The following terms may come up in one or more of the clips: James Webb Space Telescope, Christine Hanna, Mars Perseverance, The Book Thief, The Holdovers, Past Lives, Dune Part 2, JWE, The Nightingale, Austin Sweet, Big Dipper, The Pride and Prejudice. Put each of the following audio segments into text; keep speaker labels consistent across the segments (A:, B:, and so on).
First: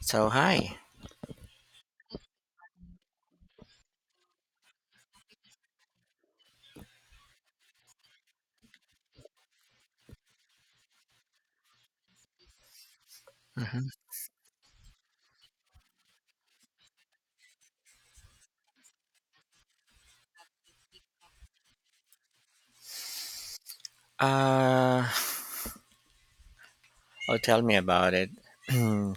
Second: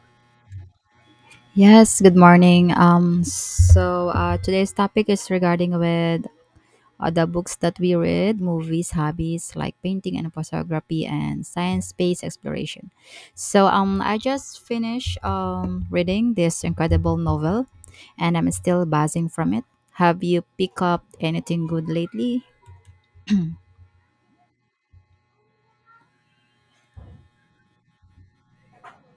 A: So hi.
B: Yes, good morning. Today's topic is regarding with the books that we read, movies, hobbies like painting and photography, and science space exploration.
A: Mhm.
B: I just finished reading this incredible novel, and I'm still buzzing from it. Have you picked up anything good lately?
A: Uh, oh, tell me about it. Hmm.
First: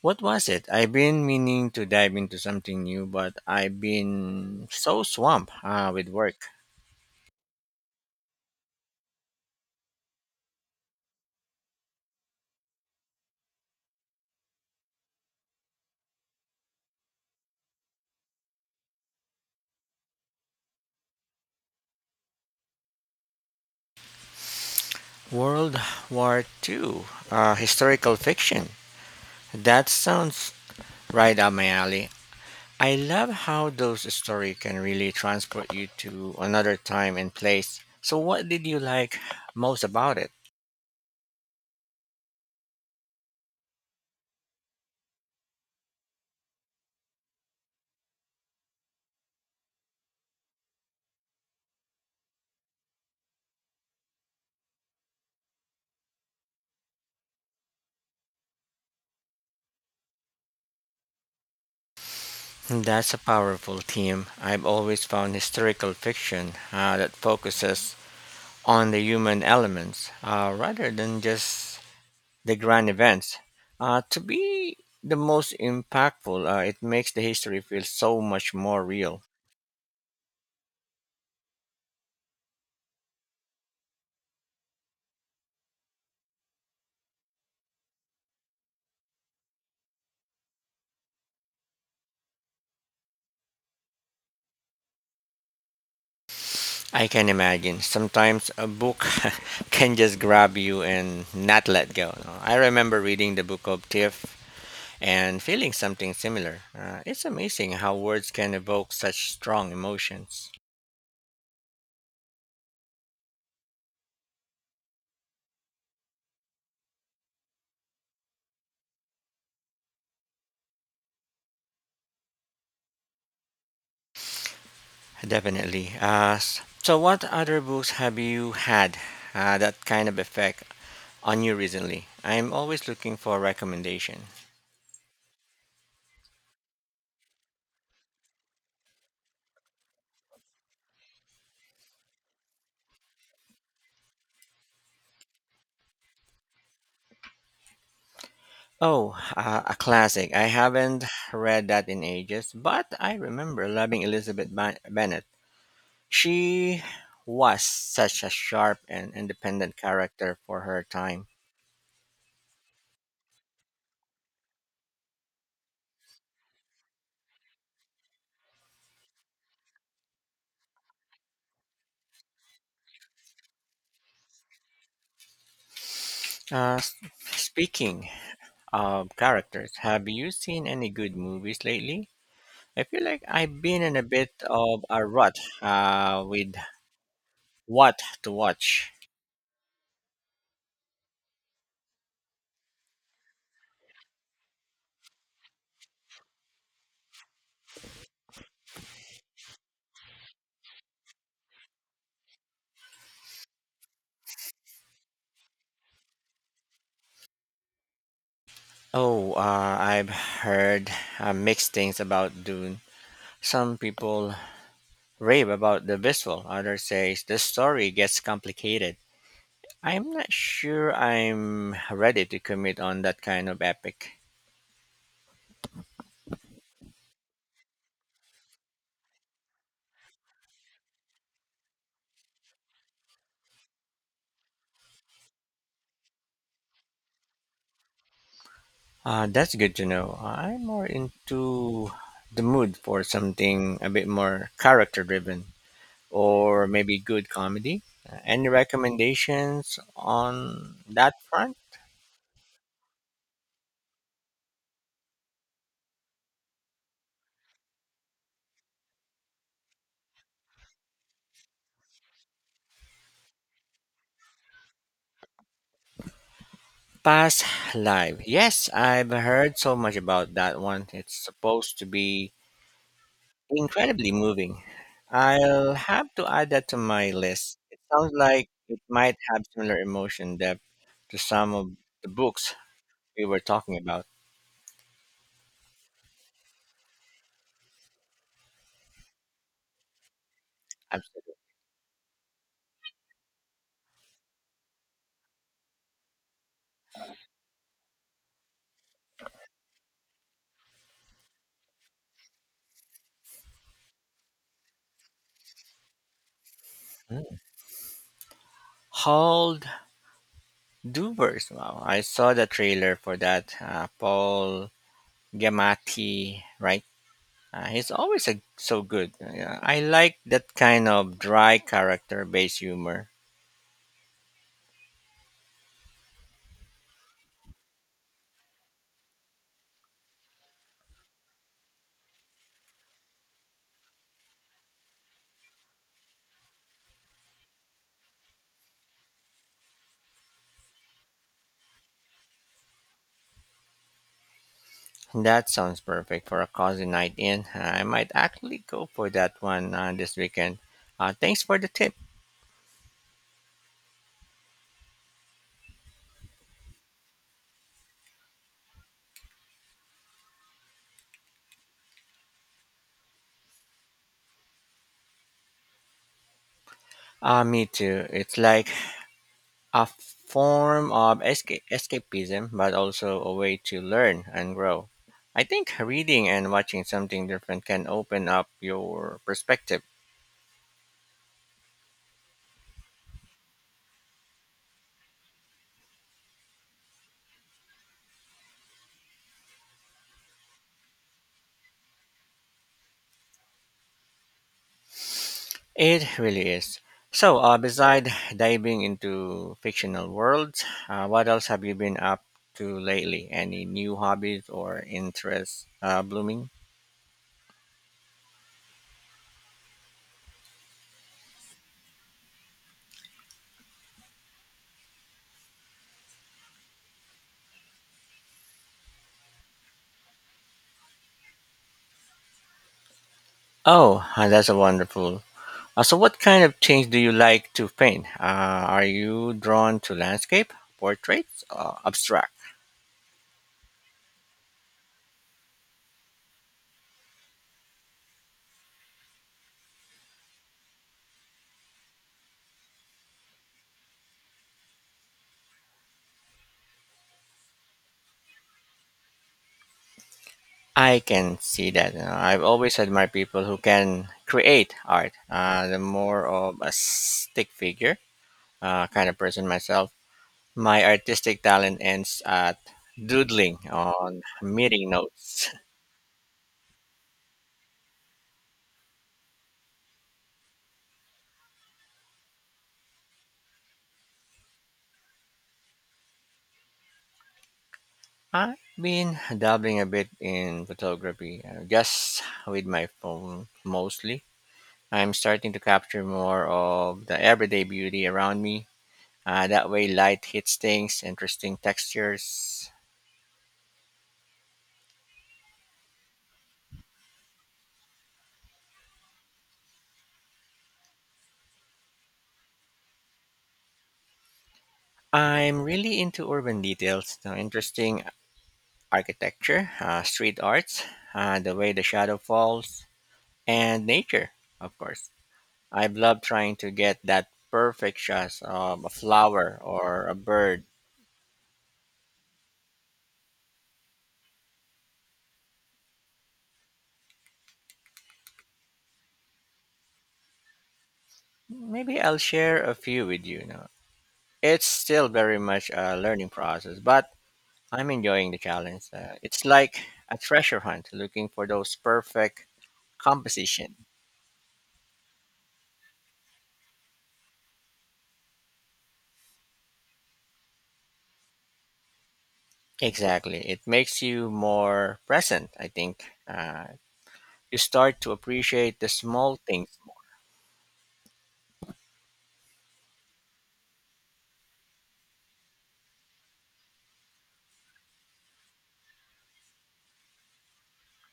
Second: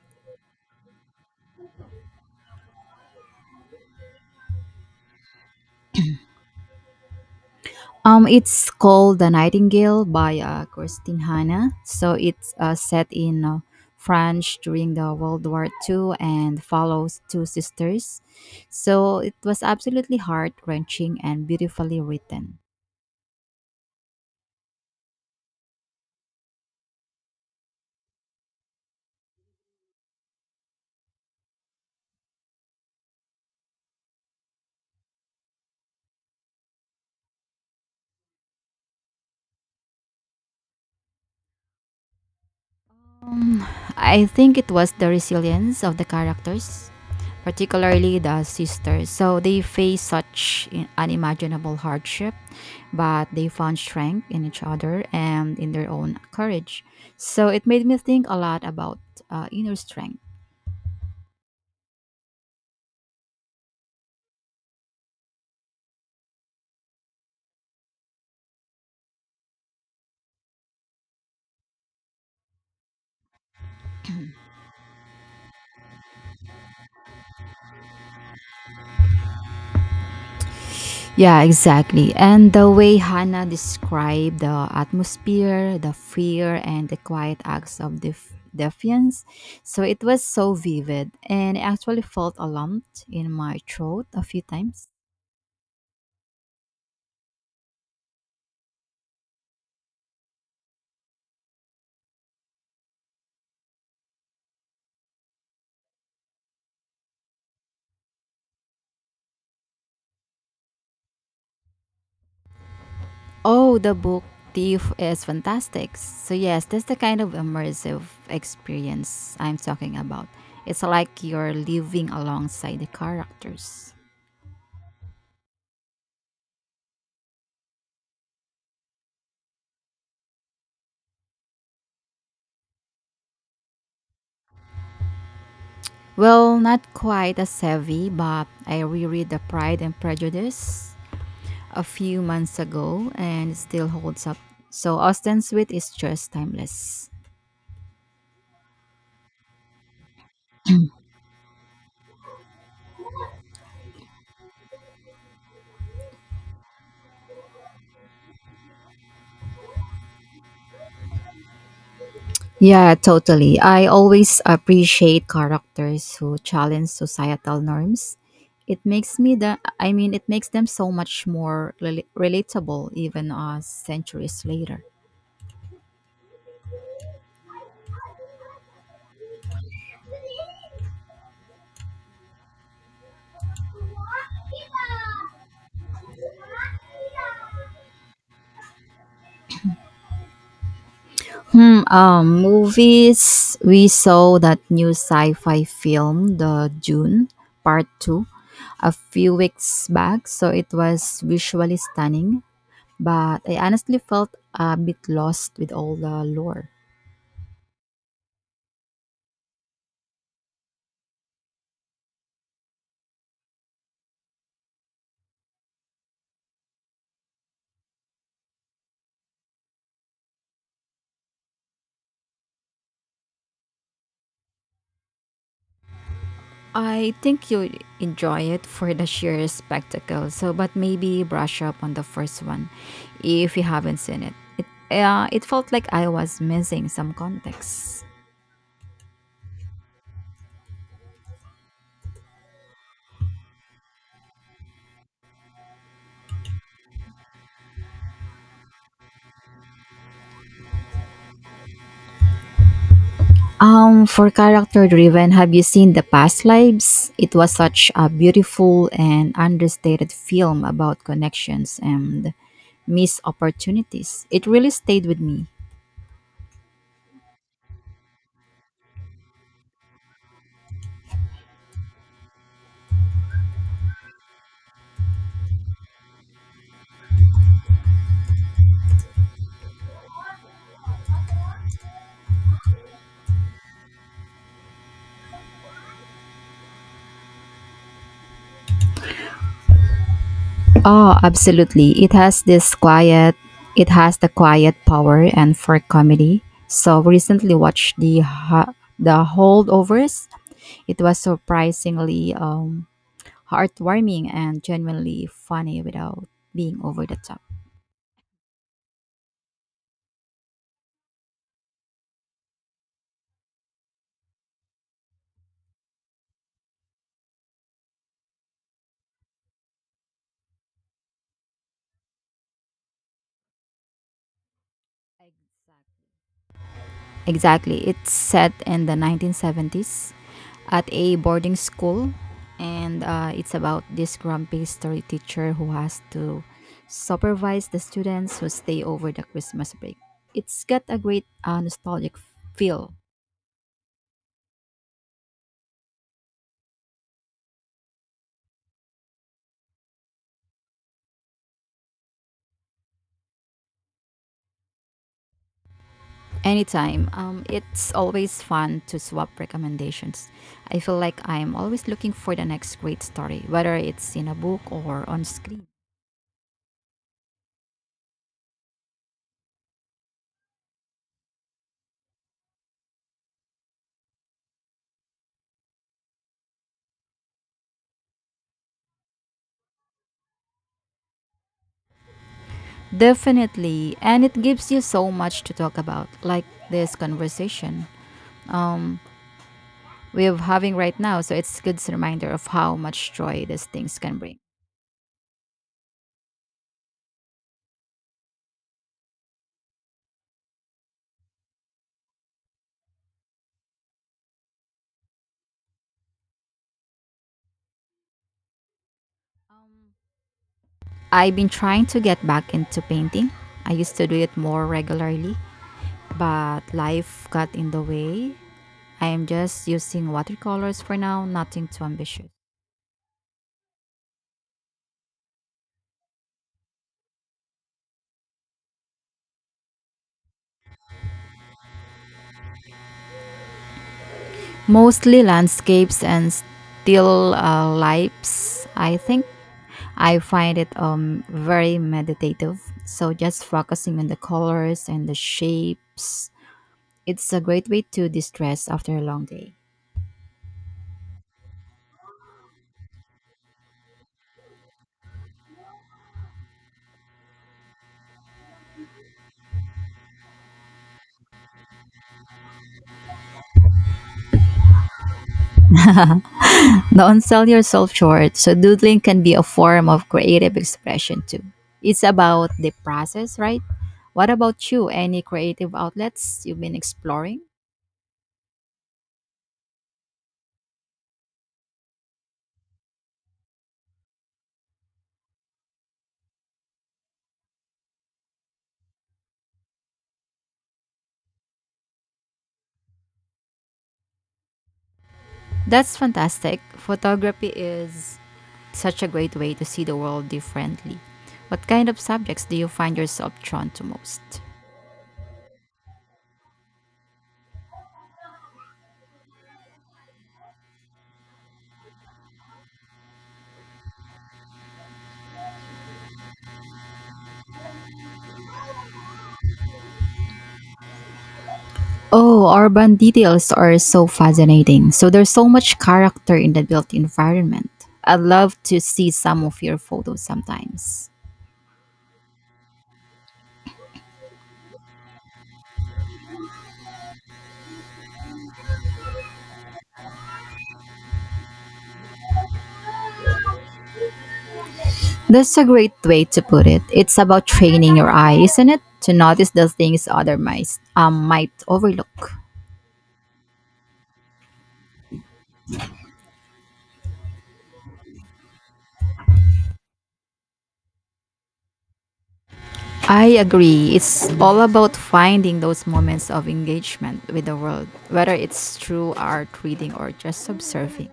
A: What was it? I've been meaning to dive into something new, but I've been so swamped with work.
B: It's called The Nightingale by Christine Hanna. So it's set in France during the World War II and follows two sisters. So it was absolutely heart wrenching and beautifully written.
A: World War Two, historical fiction. That sounds right up my alley. I love how those stories can really transport you to another time and place. So, what did you like most about it?
B: I think it was the resilience of the characters, particularly the sisters. So they faced such unimaginable hardship, but they found strength in each other and in their own courage. So it made me think a lot about inner strength.
A: That's a powerful theme. I've always found historical fiction that focuses on the human elements rather than just the grand events. To be the most impactful, it makes the history feel so much more real.
B: Yeah, exactly. And the way Hannah described the atmosphere, the fear, and the quiet acts of defiance, so it was so vivid, and I actually felt a lump in my throat a few times.
A: I can imagine. Sometimes a book can just grab you and not let go. No? I remember reading the book of Tiff and feeling something similar. It's amazing how words can evoke such strong emotions.
B: Oh, the book Thief is fantastic. So yes, that's the kind of immersive experience I'm talking about. It's like you're living alongside the characters.
A: Definitely. So, what other books have you had that kind of effect on you recently? I'm always looking for recommendation.
B: Well, not quite as heavy, but I reread The Pride and Prejudice a few months ago and it still holds up. So Austin Sweet is just timeless.
A: Oh, a classic. I haven't read that in ages, but I remember loving Elizabeth Bennet. She was such a sharp and independent character for her time.
B: Yeah, totally. I always appreciate characters who challenge societal norms. It makes me the I mean it makes them so much more relatable even centuries later.
A: Uh, s- speaking of characters, have you seen any good movies lately? I feel like I've been in a bit of a rut with what to watch.
B: Movies we saw that new sci-fi film The Dune Part 2 a few weeks back, so it was visually stunning, but I honestly felt a bit lost with all the lore.
A: Oh, I've heard mixed things about Dune. Some people rave about the visual, others say the story gets complicated. I'm not sure I'm ready to commit on that kind of epic.
B: I think you enjoy it for the sheer spectacle. So, but maybe brush up on the first one if you haven't seen it. It felt like I was missing some context.
A: That's good to know. I'm more into the mood for something a bit more character driven, or maybe good comedy. Any recommendations on that front?
B: For character driven, have you seen The Past Lives? It was such a beautiful and understated film about connections and missed opportunities. It really stayed with me.
A: Past Live. Yes, I've heard so much about that one. It's supposed to be incredibly moving. I'll have to add that to my list. It sounds like it might have similar emotion depth to some of the books we were talking about.
B: Oh,
A: Absolutely.
B: absolutely. It has the quiet power, and for comedy. So recently watched the holdovers. It was surprisingly heartwarming and genuinely funny without being over the top.
A: Hold Duvers. Wow, I saw the trailer for that. Paul Giamatti, right? He's always a, so good. Yeah, I like that kind of dry character based humor.
B: Exactly. It's set in the 1970s at a boarding school, and it's about this grumpy story teacher who has to supervise the students who stay over the Christmas break. It's got a great nostalgic feel.
A: That sounds perfect for a cozy night in. I might actually go for that one this weekend. Thanks for the tip.
B: Anytime. It's always fun to swap recommendations. I feel like I'm always looking for the next great story, whether it's in a book or on screen.
A: Me too. It's like a form of escapism, but also a way to learn and grow. I think reading and watching something different can open up your perspective.
B: Definitely. And it gives you so much to talk about, like this conversation, um, we're having right now. So it's a good reminder of how much joy these things can bring.
A: It really is. So, beside diving into fictional worlds, what else have you been up to lately? Any new hobbies or interests blooming?
B: I've been trying to get back into painting. I used to do it more regularly, but life got in the way. I am just using watercolors for now, nothing too ambitious.
A: Oh, that's a wonderful. So, what kind of things do you like to paint? Are you drawn to landscape, portraits, abstract?
B: Mostly landscapes and still lifes. I think I find it very meditative. So just focusing on the colors and the shapes. It's a great way to distress after a long day.
A: I can see that. I've always admired people who can create art. The more of a stick figure kind of person myself. My artistic talent ends at doodling on meeting notes.
B: Don't sell yourself short. So doodling can be a form of creative expression too. It's about the process, right? What about you? Any creative outlets you've been exploring?
A: I've been dabbling a bit in photography, just with my phone mostly. I'm starting to capture more of the everyday beauty around me. That way, light hits things, interesting textures.
B: That's fantastic. Photography is such a great way to see the world differently. What kind of subjects do you find yourself drawn to most?
A: I'm really into urban details, the interesting architecture, street arts, the way the shadow falls, and nature, of course. I love trying to get that perfect shot of a flower or a bird.
B: Oh, urban details are so fascinating. So there's so much character in the built environment. I'd love to see some of your photos sometimes.
A: Maybe I'll share a few with you. Now, it's still very much a learning process, but I'm enjoying the challenge. It's like a treasure hunt, looking for those perfect composition.
B: That's a great way to put it. It's about training your eye, isn't it? To notice the things other mice might overlook.
A: Exactly, it makes you more present. I think uh, you start to appreciate the small things.
B: I agree. It's all about finding those moments of engagement with the world, whether it's through art, reading, or just observing.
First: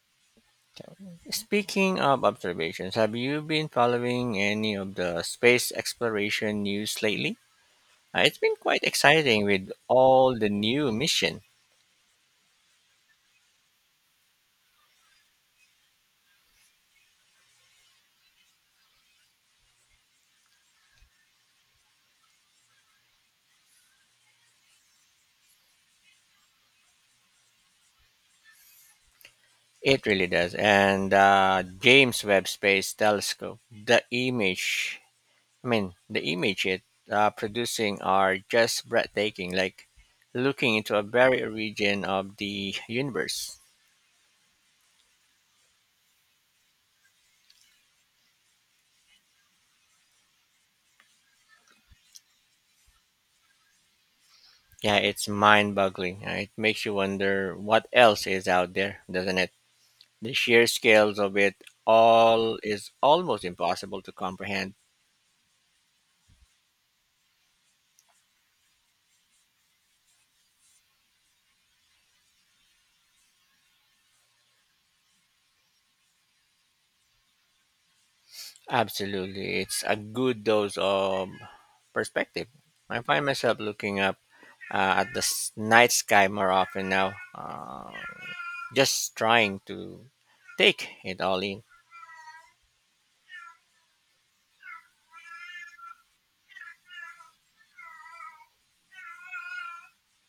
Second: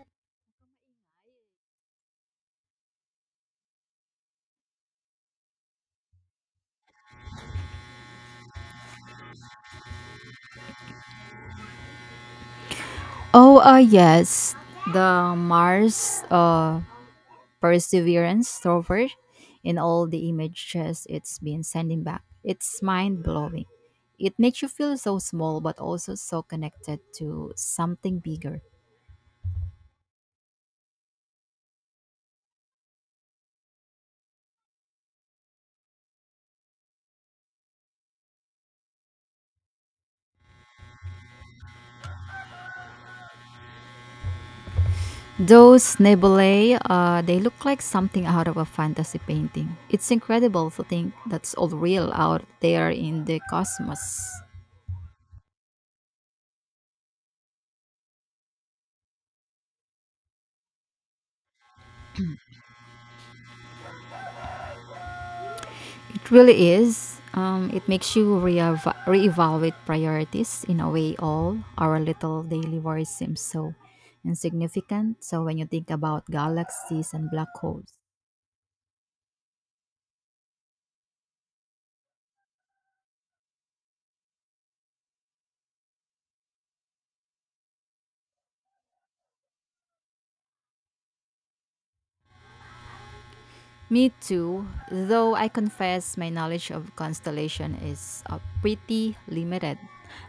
A: Speaking of observations, have you been following any of the space exploration news lately? It's been quite exciting with all the new mission.
B: Oh, yes, the Mars Perseverance rover in all the images it's been sending back. It's mind blowing. It makes you feel so small, but also so connected to something bigger.
A: It really does. And James Webb Space Telescope, the image it producing are just breathtaking, like looking into a very origin of the universe.
B: Those nebulae, they look like something out of a fantasy painting. It's incredible to think that's all real out there in the cosmos.
A: Yeah, it's mind-boggling. It makes you wonder what else is out there, doesn't it? The sheer scales of it all is almost impossible to comprehend.
B: It really is. It makes you re reevaluate priorities in a way, all our little daily worries seem so insignificant. So when you think about galaxies and black holes,
A: Absolutely. It's a good dose of perspective. I find myself looking up at the night sky more often now, just trying to take it all in.
B: me too, though I confess my knowledge of constellation is pretty limited.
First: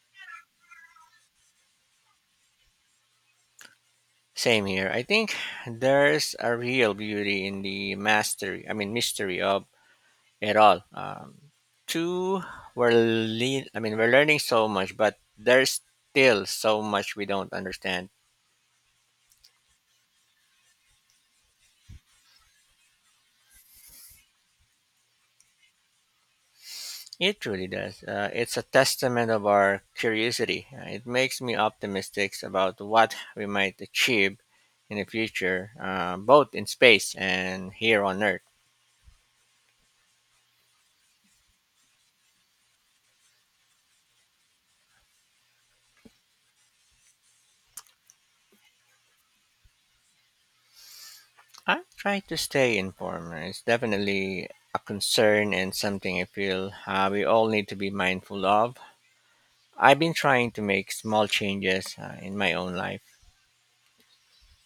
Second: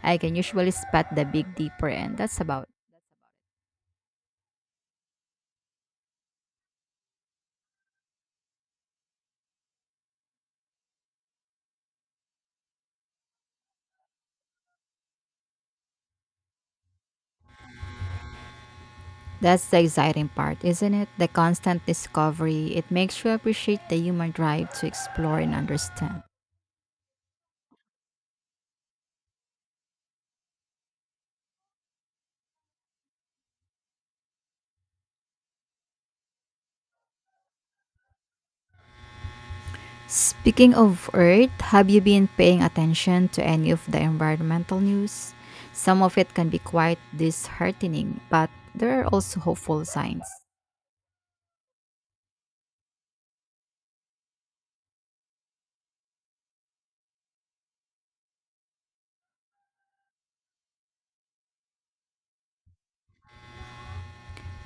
B: I can usually spot the big dipper and that's about.
A: Same here. I think there's a real beauty in the mystery of it all. Two, we're, le- I mean, we're learning so much, but there's still so much we don't understand.
B: That's the exciting part, isn't it? The constant discovery. It makes you appreciate the human drive to explore and understand.
A: It really does. It's a testament of our curiosity. It makes me optimistic about what we might achieve in the future, both in space and here on Earth.
B: Speaking of Earth, have you been paying attention to any of the environmental news? Some of it can be quite disheartening, but there are also hopeful signs.
A: I try to stay informed. It's definitely a concern and something I feel we all need to be mindful of. I've been trying to make small changes in my own life.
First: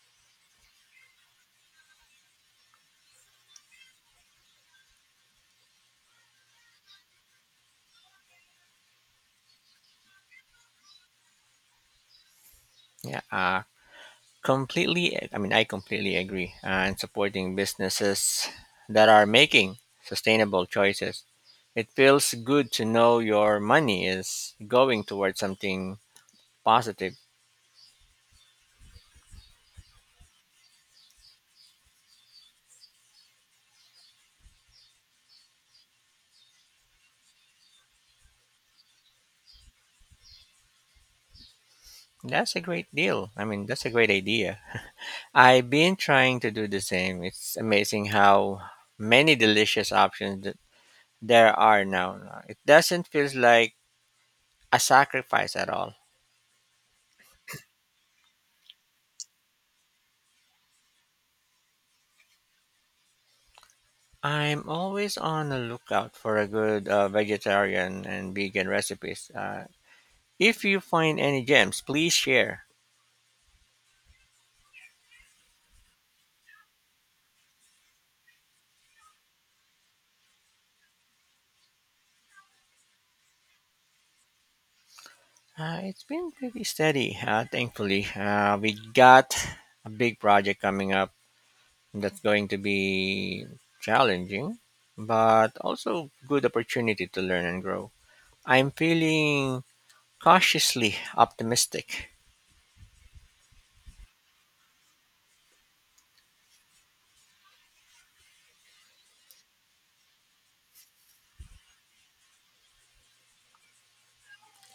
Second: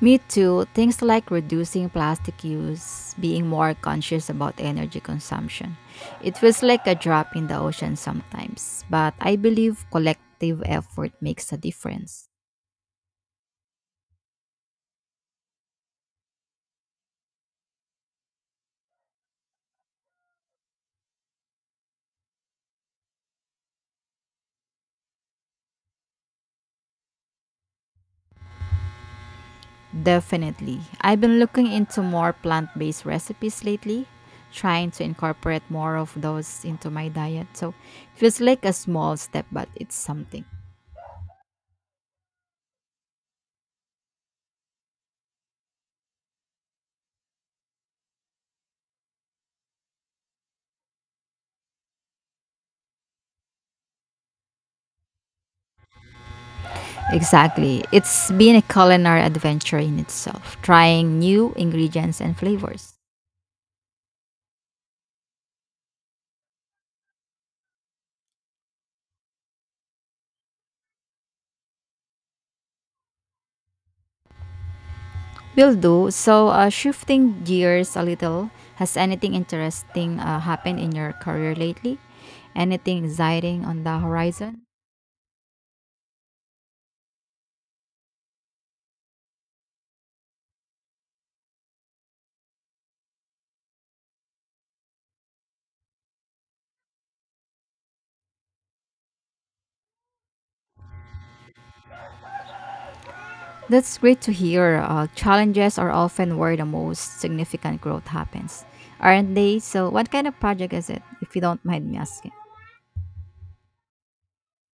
B: Me too. Things like reducing plastic use, being more conscious about energy consumption. It feels like a drop in the ocean sometimes, but I believe collective effort makes a difference.
A: Yeah, completely I mean I completely agree and supporting businesses that are making sustainable choices. It feels good to know your money is going towards something positive.
B: Definitely. I've been looking into more plant based recipes lately, trying to incorporate more of those into my diet. So it feels like a small step, but it's something.
A: That's a great idea. I've been trying to do the same. It's amazing how many delicious options that there are now. It doesn't feel like a sacrifice at all.
B: Exactly. It's been a culinary adventure in itself, trying new ingredients and flavors.
A: I'm always on the lookout for a good vegetarian and vegan recipes. If you find any gems, please share.
B: Will do. So, shifting gears a little, has anything interesting happened in your career lately? Anything exciting on the horizon?
A: It's been pretty steady, thankfully. We got a big project coming up that's going to be challenging, but also good opportunity to learn and grow. I'm feeling cautiously optimistic.
B: That's great to hear. Challenges are often where the most significant growth happens, aren't they? So, what kind of project is it, if you don't mind me asking?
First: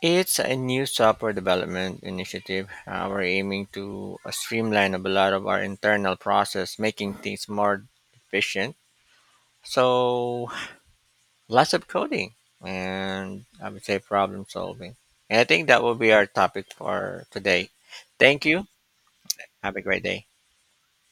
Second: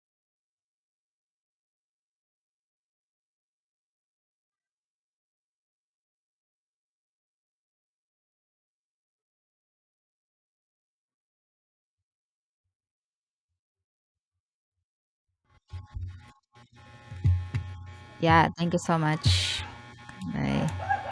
A: It's a new software development initiative. We're aiming to streamline a lot of our internal process, making things more efficient. So, lots of coding and I would say problem solving. And I think that will be our topic for today. Thank
B: Yeah,
A: you.
B: thank you so much.
A: Have a great day.
B: Bye.